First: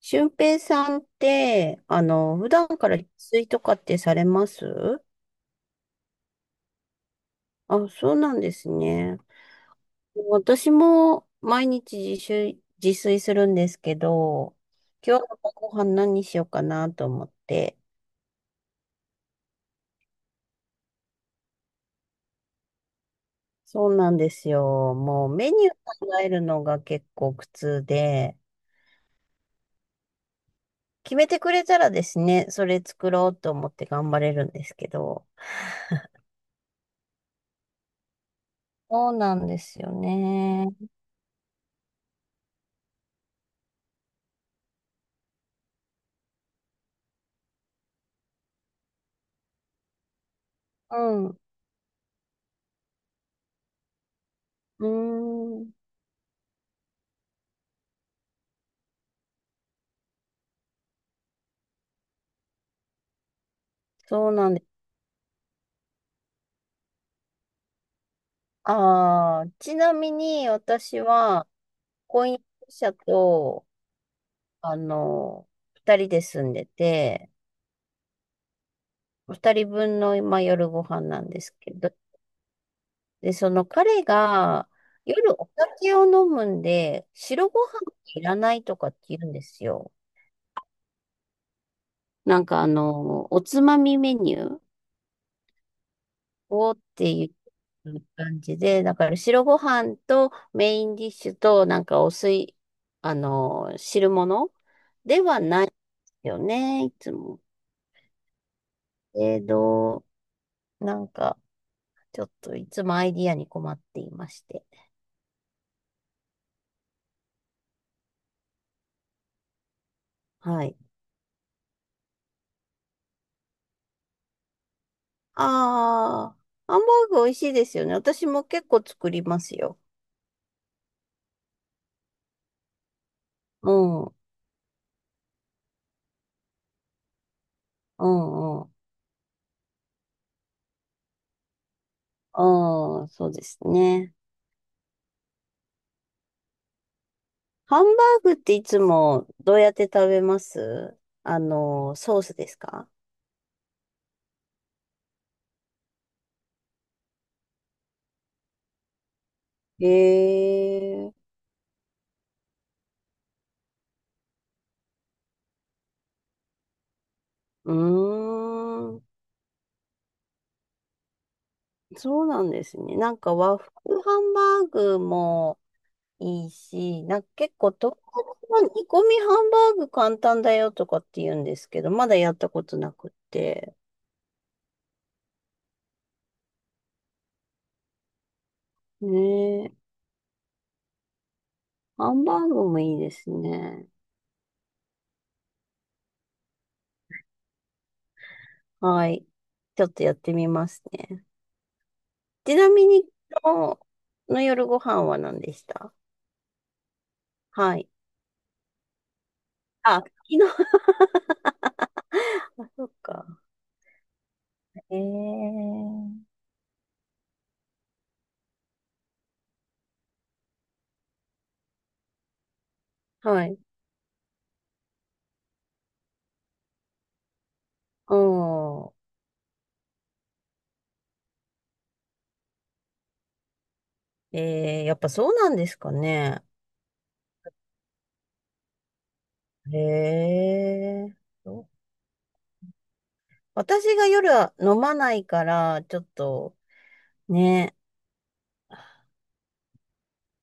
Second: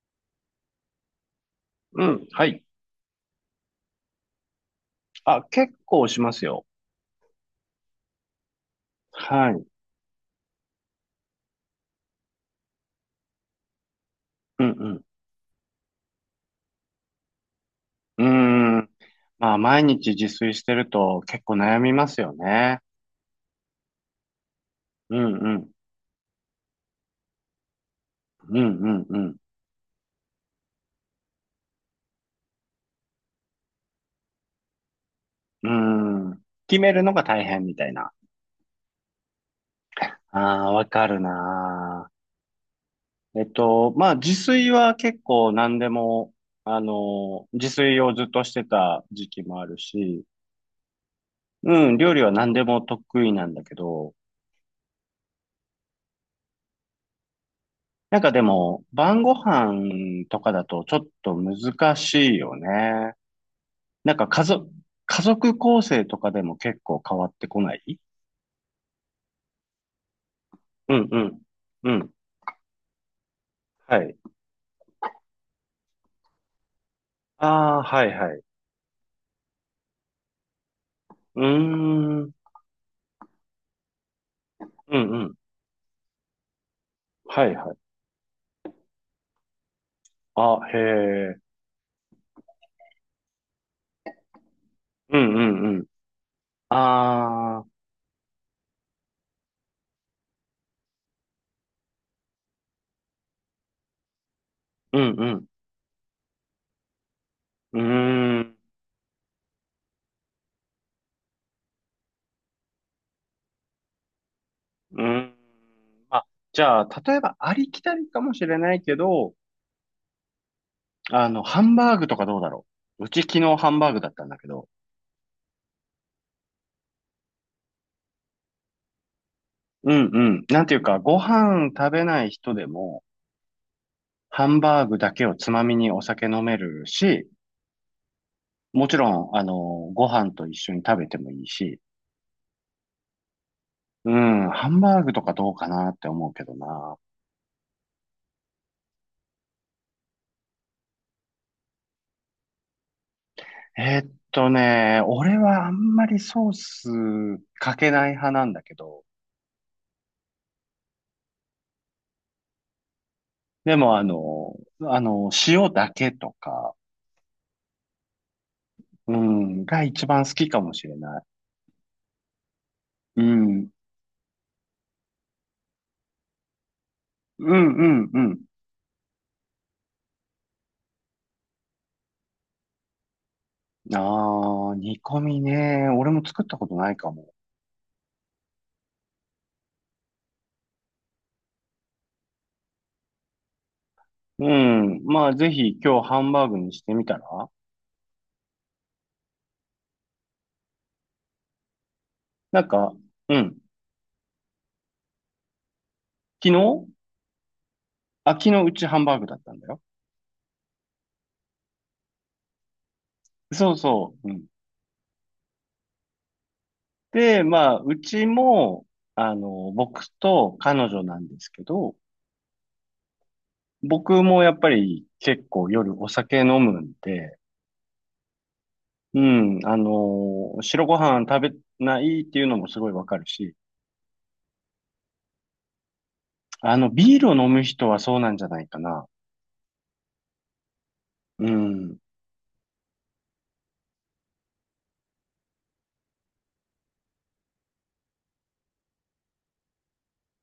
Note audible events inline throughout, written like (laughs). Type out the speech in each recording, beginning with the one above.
俊平さんって、うん、は普い。段から自炊とかってされます？あ、結構しますよ。あ、そうなんですね。はい。私も毎日自炊するんですけど、うん今日のご飯何にしようかなと思って。うん。うーん。まあ、毎日自炊してると結構悩みますよね。そうなんですよ。うもうんメニうん。ュー考えるのが結構苦痛で、うんうんう決めてくれたらですね、それ作ろうと思って頑張れるんですけど。ん。うーん。決めるのが大変みたいな。そうなんですよあね。あ、わかるなー。まあ、自炊は結構何でも、自炊をずっとしてた時期もあるし、うん。ううん、料理は何でも得意なんだけど、ーん。なんかでも、晩ご飯とかだとちょっと難しいよね。なんかそう家なんです。族、家族構成とかでも結構変わってこない。ああ、ちなみにう私んうん。は、うん。婚約者と、はい。あの、二人で住んでて、ああ、はいはい。二人分の今夜ご飯なんうでーすけど、ん。うんで、その彼がう夜ん。お酒を飲むんで、は白いごはい。飯いらないとかって言うんですよ。あ、へえ。なんかおつまみメニューうんうんうん。おーっていああ、う感じで、だから白ご飯とメインディッシュとなんかお水、汁物うんでうはん。ないよね、いつも。うーん。えど、なんか、ちょっといつもアイディアに困っていまして。うーん。まあ、じゃあ、例えばありきたりかもしれないけど、はい。ハンバーグとかどうだろう。うち昨日ハンバーグだったんだけど、ああ、ハンバーグ美味しいですよね。私も結構作りますよ。うんうん。なんていうか、ご飯食べない人でも、うん、うハンバーグだけをつまみにお酒飲めるし、ん、うん、もちろん、ご飯と一緒に食べてもいいし、うん、そうですうね。ん、ハンバーグとかどうかなって思うけどな。ハンバーグっていつもどうやって食べます？ソースですか？俺はあんまりソースかけない派なんだけど、へえ、でも塩だけとか、うーん、うん、が一番好きかもしれない。そうなんですね。なんうか和ん、風ハンバーグもいいし、なんかう結ん、構う東ん、うん。京の煮込みハンバーグ簡単だよとかって言うんですけど、まだやったことなくって。ああ、煮込みね。俺も作ったことないかも。ねえ、ハンバーグもいいですね。うん。まあ、ぜひ今日ハンバーグにしてみたらはい。ちょっとやってみますね。ちなんなみか、に、うん。今日の夜ご飯は何でした？昨日はい。あ、昨日うちハンバーグだったんだよ。あ、昨日、(laughs) そっか。そうそう。うん。えー、で、まあ、うちも、僕と彼女なんですけど、はい。僕もやっぱり結構夜お酒飲むんで、ああ、うん。白ご飯食べないっていうのもすごいわかるし、えー、やっぱそうなんですかね。ビールを飲む人はそうなんじゃないかな。へえ。うん。そう、うん私が夜は飲まないから、ちょっとね、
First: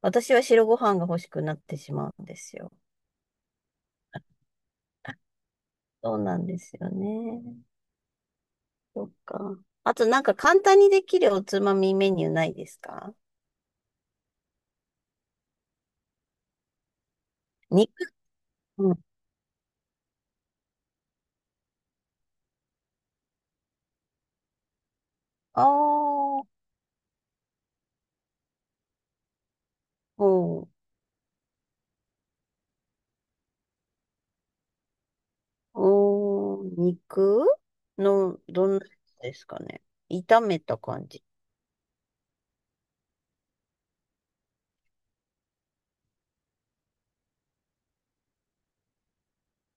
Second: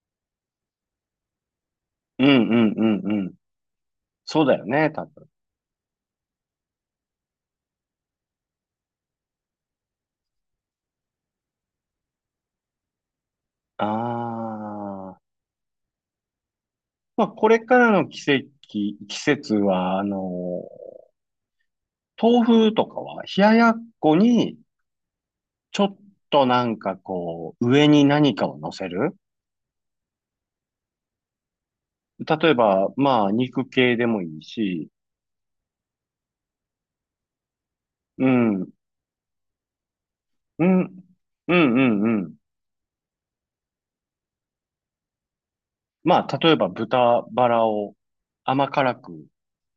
私は白ご飯が欲しくなってしまううんんうですよ。んうん。そうだよね、多分。そうなんですよね。そっか。あとなんか簡単にできるおつまみメニューないですか？ああ。まあ、これか肉。らのう季ん。節は、豆腐とかは冷ややっこにあちょっとあ、上に何かを乗せる。うん。例えば、まあ、肉系でもいいし、おー、肉うの、ん、うどん、んなやつですかね。炒めうたん、感じ。うん、うん。まあ、例えば豚バラを甘辛く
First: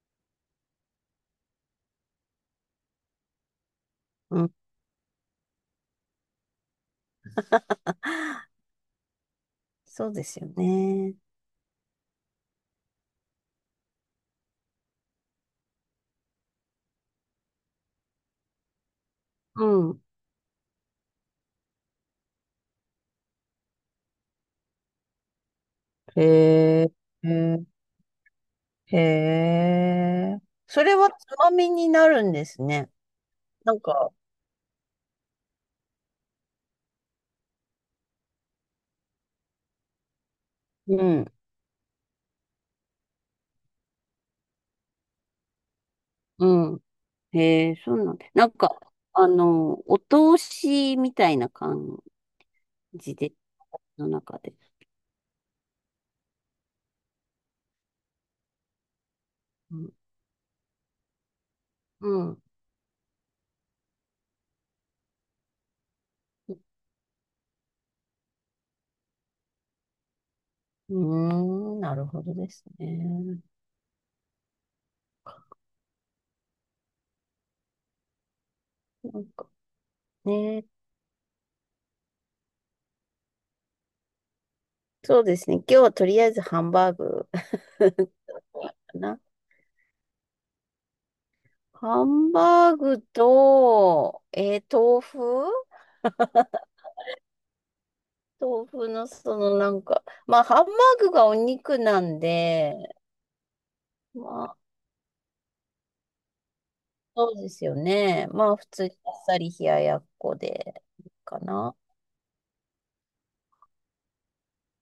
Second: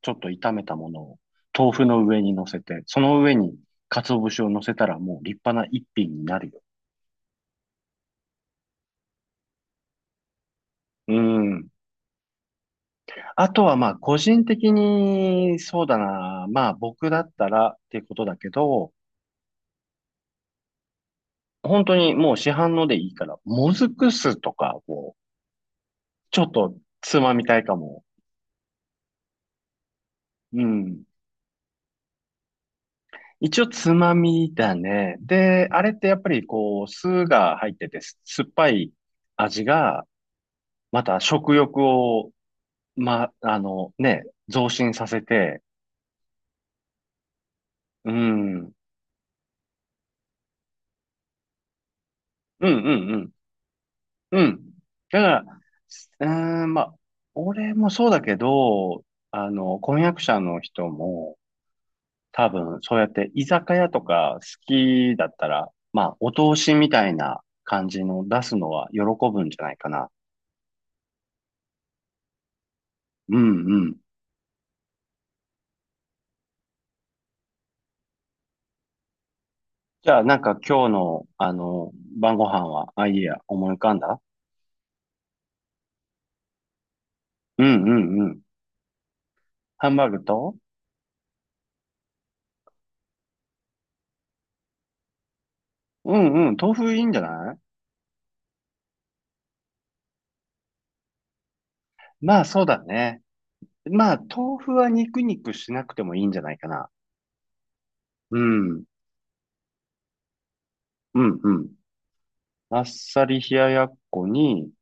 ちょっと炒めたものを豆腐の上に乗せて、その上に鰹節うをん。乗せたらもう立派な一品になるよ。そうですよね。うん。あとはまあ、個人的に、そうだな、まあ僕だったらっていうことだけど、うん。本当にもう市販のでいいから、もずく酢とかを、へちょっとえ、つへまみたいえ、かも。うそれん。はつまみになるんですね。一応なんつか、まみだね。で、あれってやっぱりこう、酢が入ってて、酸っぱい味が、うまたん、食欲を、ま、あのね、増進させて、うん。へえ、そううなん、んだ。なんうんか、お通しみたいな感うんじうん。で、の中うで。ん。だから、すうーん、まあ、俺もそうだけど、うん。婚約者の人も、うん。多分、そうやって居酒屋とか好きだったら、まあ、お通しみたいな感じの出すのは喜ぶんじゃないかな。うーん、なるほどですうね。んうん。なんかじゃあ、ね、今日の、晩ご飯は、あ、いいや、思い浮かんだ。そうですね。今日はとりあえずハンバーグ うんうんうん。(laughs) な。ハンバーグと、ハンバーグと、豆腐うんうん、豆腐いいんじゃない。豆腐のそのなんか、まあハンバーグがお肉なんまあ、そうで、だね。まあ、まあ豆腐は肉肉しなくてもいいんじゃないかな。そうですよね。うまあ普ん。通にあっさり冷ややっこでいいうんかうん。な。あっさり冷ややっこに、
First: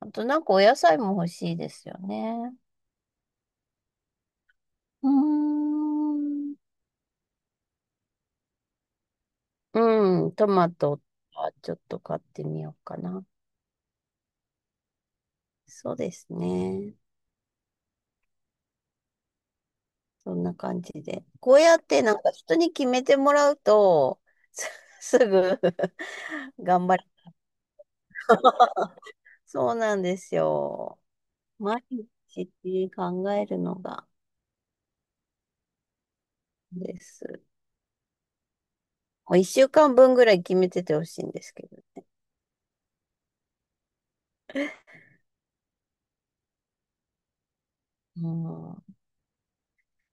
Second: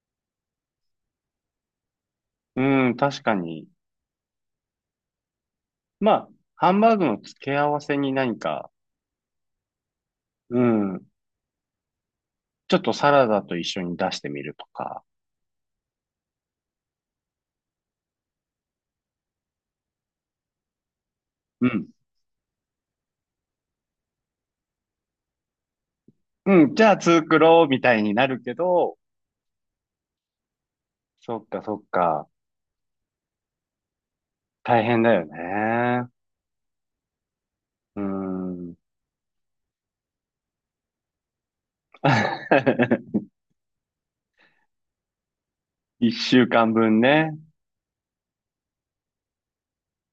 あとなんかお野菜も欲しいですよね。うん、確かに。うまあ、ーん。ハンバーグの付け合わせに何か、うん、トうマトん、はちょっと買ってみよちょっうとかサな。ラダと一緒に出してみるとか。そうですね。そんな感じで。こううやっん。てなんか人に決めてもらうと、すすぐ (laughs) うん、じ頑ゃ張ある。作ろうみたいになるけど、(laughs) そうなんですよ。そっかそっ毎か。日って考えるのが大変だよね。です。うん。もう一週間分ぐらい決めててほしいんですけど。(laughs) 一週間分ね。うん、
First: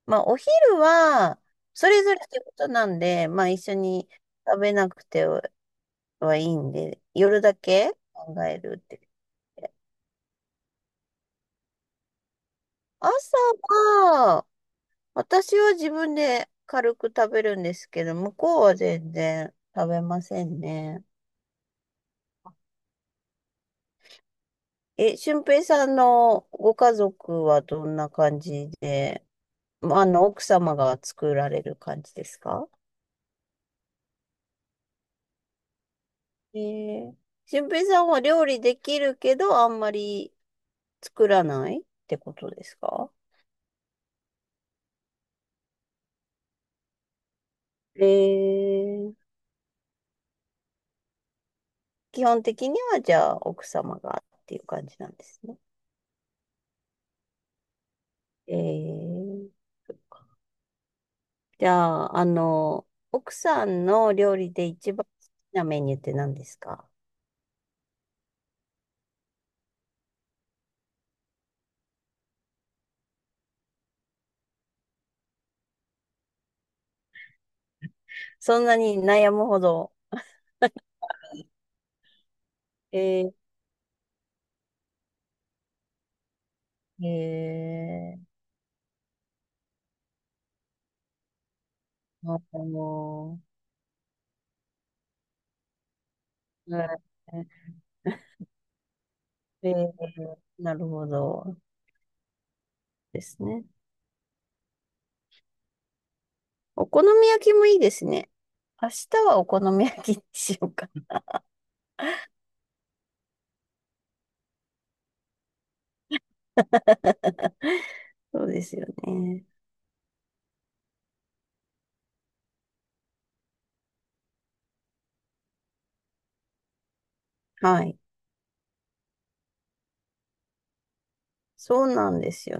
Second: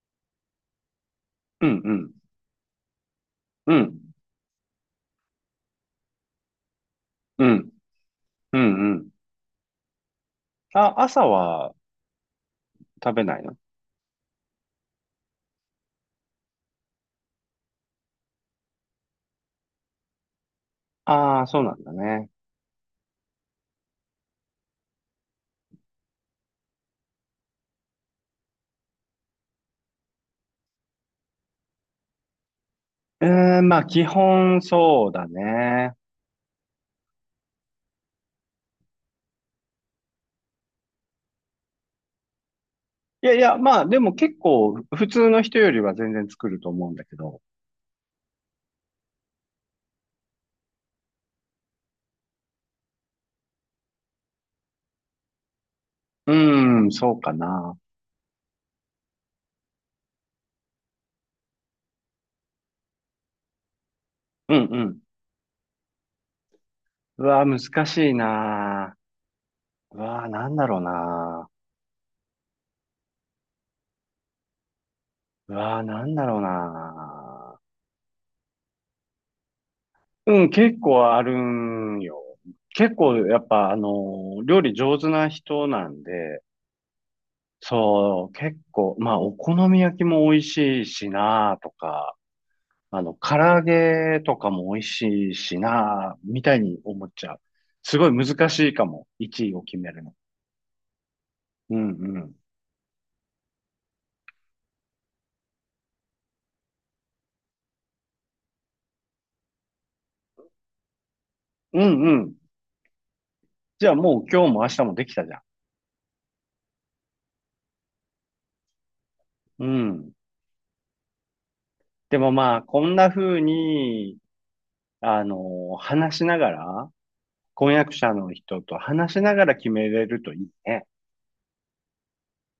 まあ、お昼は、うんそれうぞれってことなんで、まあ、一緒ん。うん。に食べなくてはいいんで、夜うだん。け考うえんるっうてん。言って。あ、朝は食べないの。朝私は自分で軽く食べるんですけど、向こうは全然食べませんね。ああー、そうなんだね。え、俊平さんのご家族はどんな感じで、まあ奥様が作られる感じですか？うーん、まあ、基本そうだね。えー、俊平さんは料理できるけど、あんまり作らないってことですか？いやいや、まあ、でも結構、普通の人よりは全然作ると思うんだけど。えー、基本的にはじゃあ奥様がっていう感じなんですね。うーん、そうかな。えーじゃあ、奥さんの料理うんでう一ん。番好きなメニューって何ですか？うわー、難しいなー。うわー、なんだろうなー。うわー、なんだろうなそんなに悩むほど。ー。うん、結構あるんよ。結構、やえっぱ、料理上手な人なんで、ー、えそう、結構、まあ、お好み焼きも美味しいしな、とか。ー、唐揚げとかも美味しいしな、みたいにえ思っちゃう。すごい難しいかも。1位をー、え決めるの。ーなるほどうんうん。ですね。お好み焼きもいいですね。明日はお好み焼きにしようかな。うんうん。じゃあもう今日も明日もできたじゃん。そうですよね。うん。でもまあ、こんな風に、話しながら、婚は約い。者の人と話しながら決めれるといいね。そうなんですよ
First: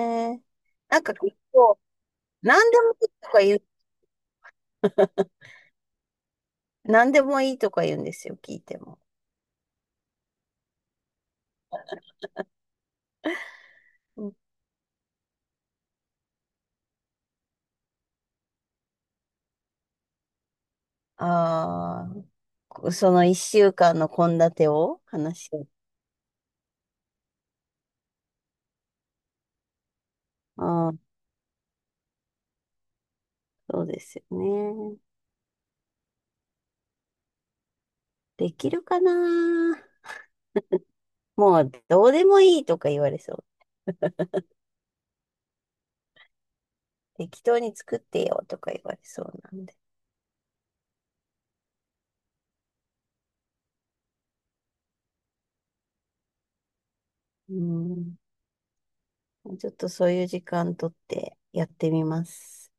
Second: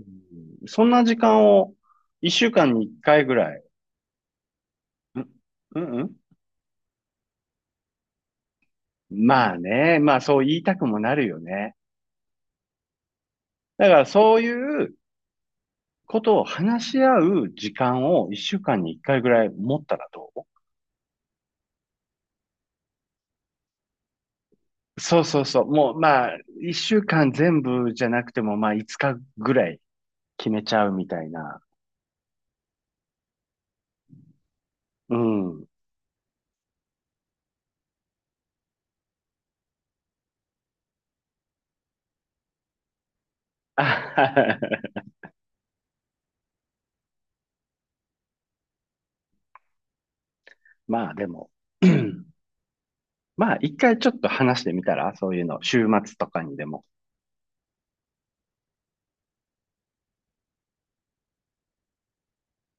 うん、そんなんなか時結間を構、1週何間でにもい1い回とぐから言う、い。んうんうん。何でもいいとか言うんですよ、聞いても。まあね、まあそう言いたくもなるよね。だからうそういうことを話し合う時間を一週間に一回ぐらい持ったらどう。ああ、その一週間の献立をそうそ話うし合そう。う？もうまあ、一週間全部じゃなくてもまあ、五日ぐらい決めちゃうあみあ、たいな。そうですよね。うん。できるかな？もうどうでもいいとか言われそう。あ (laughs) 適当に作ってよとか言われそうなんで。まあでも。(clears throat) まあ、一回ちょっと話してみたら、そういうの、週末とかにでも。うん。ちょっとそういう時間取ってやってみます。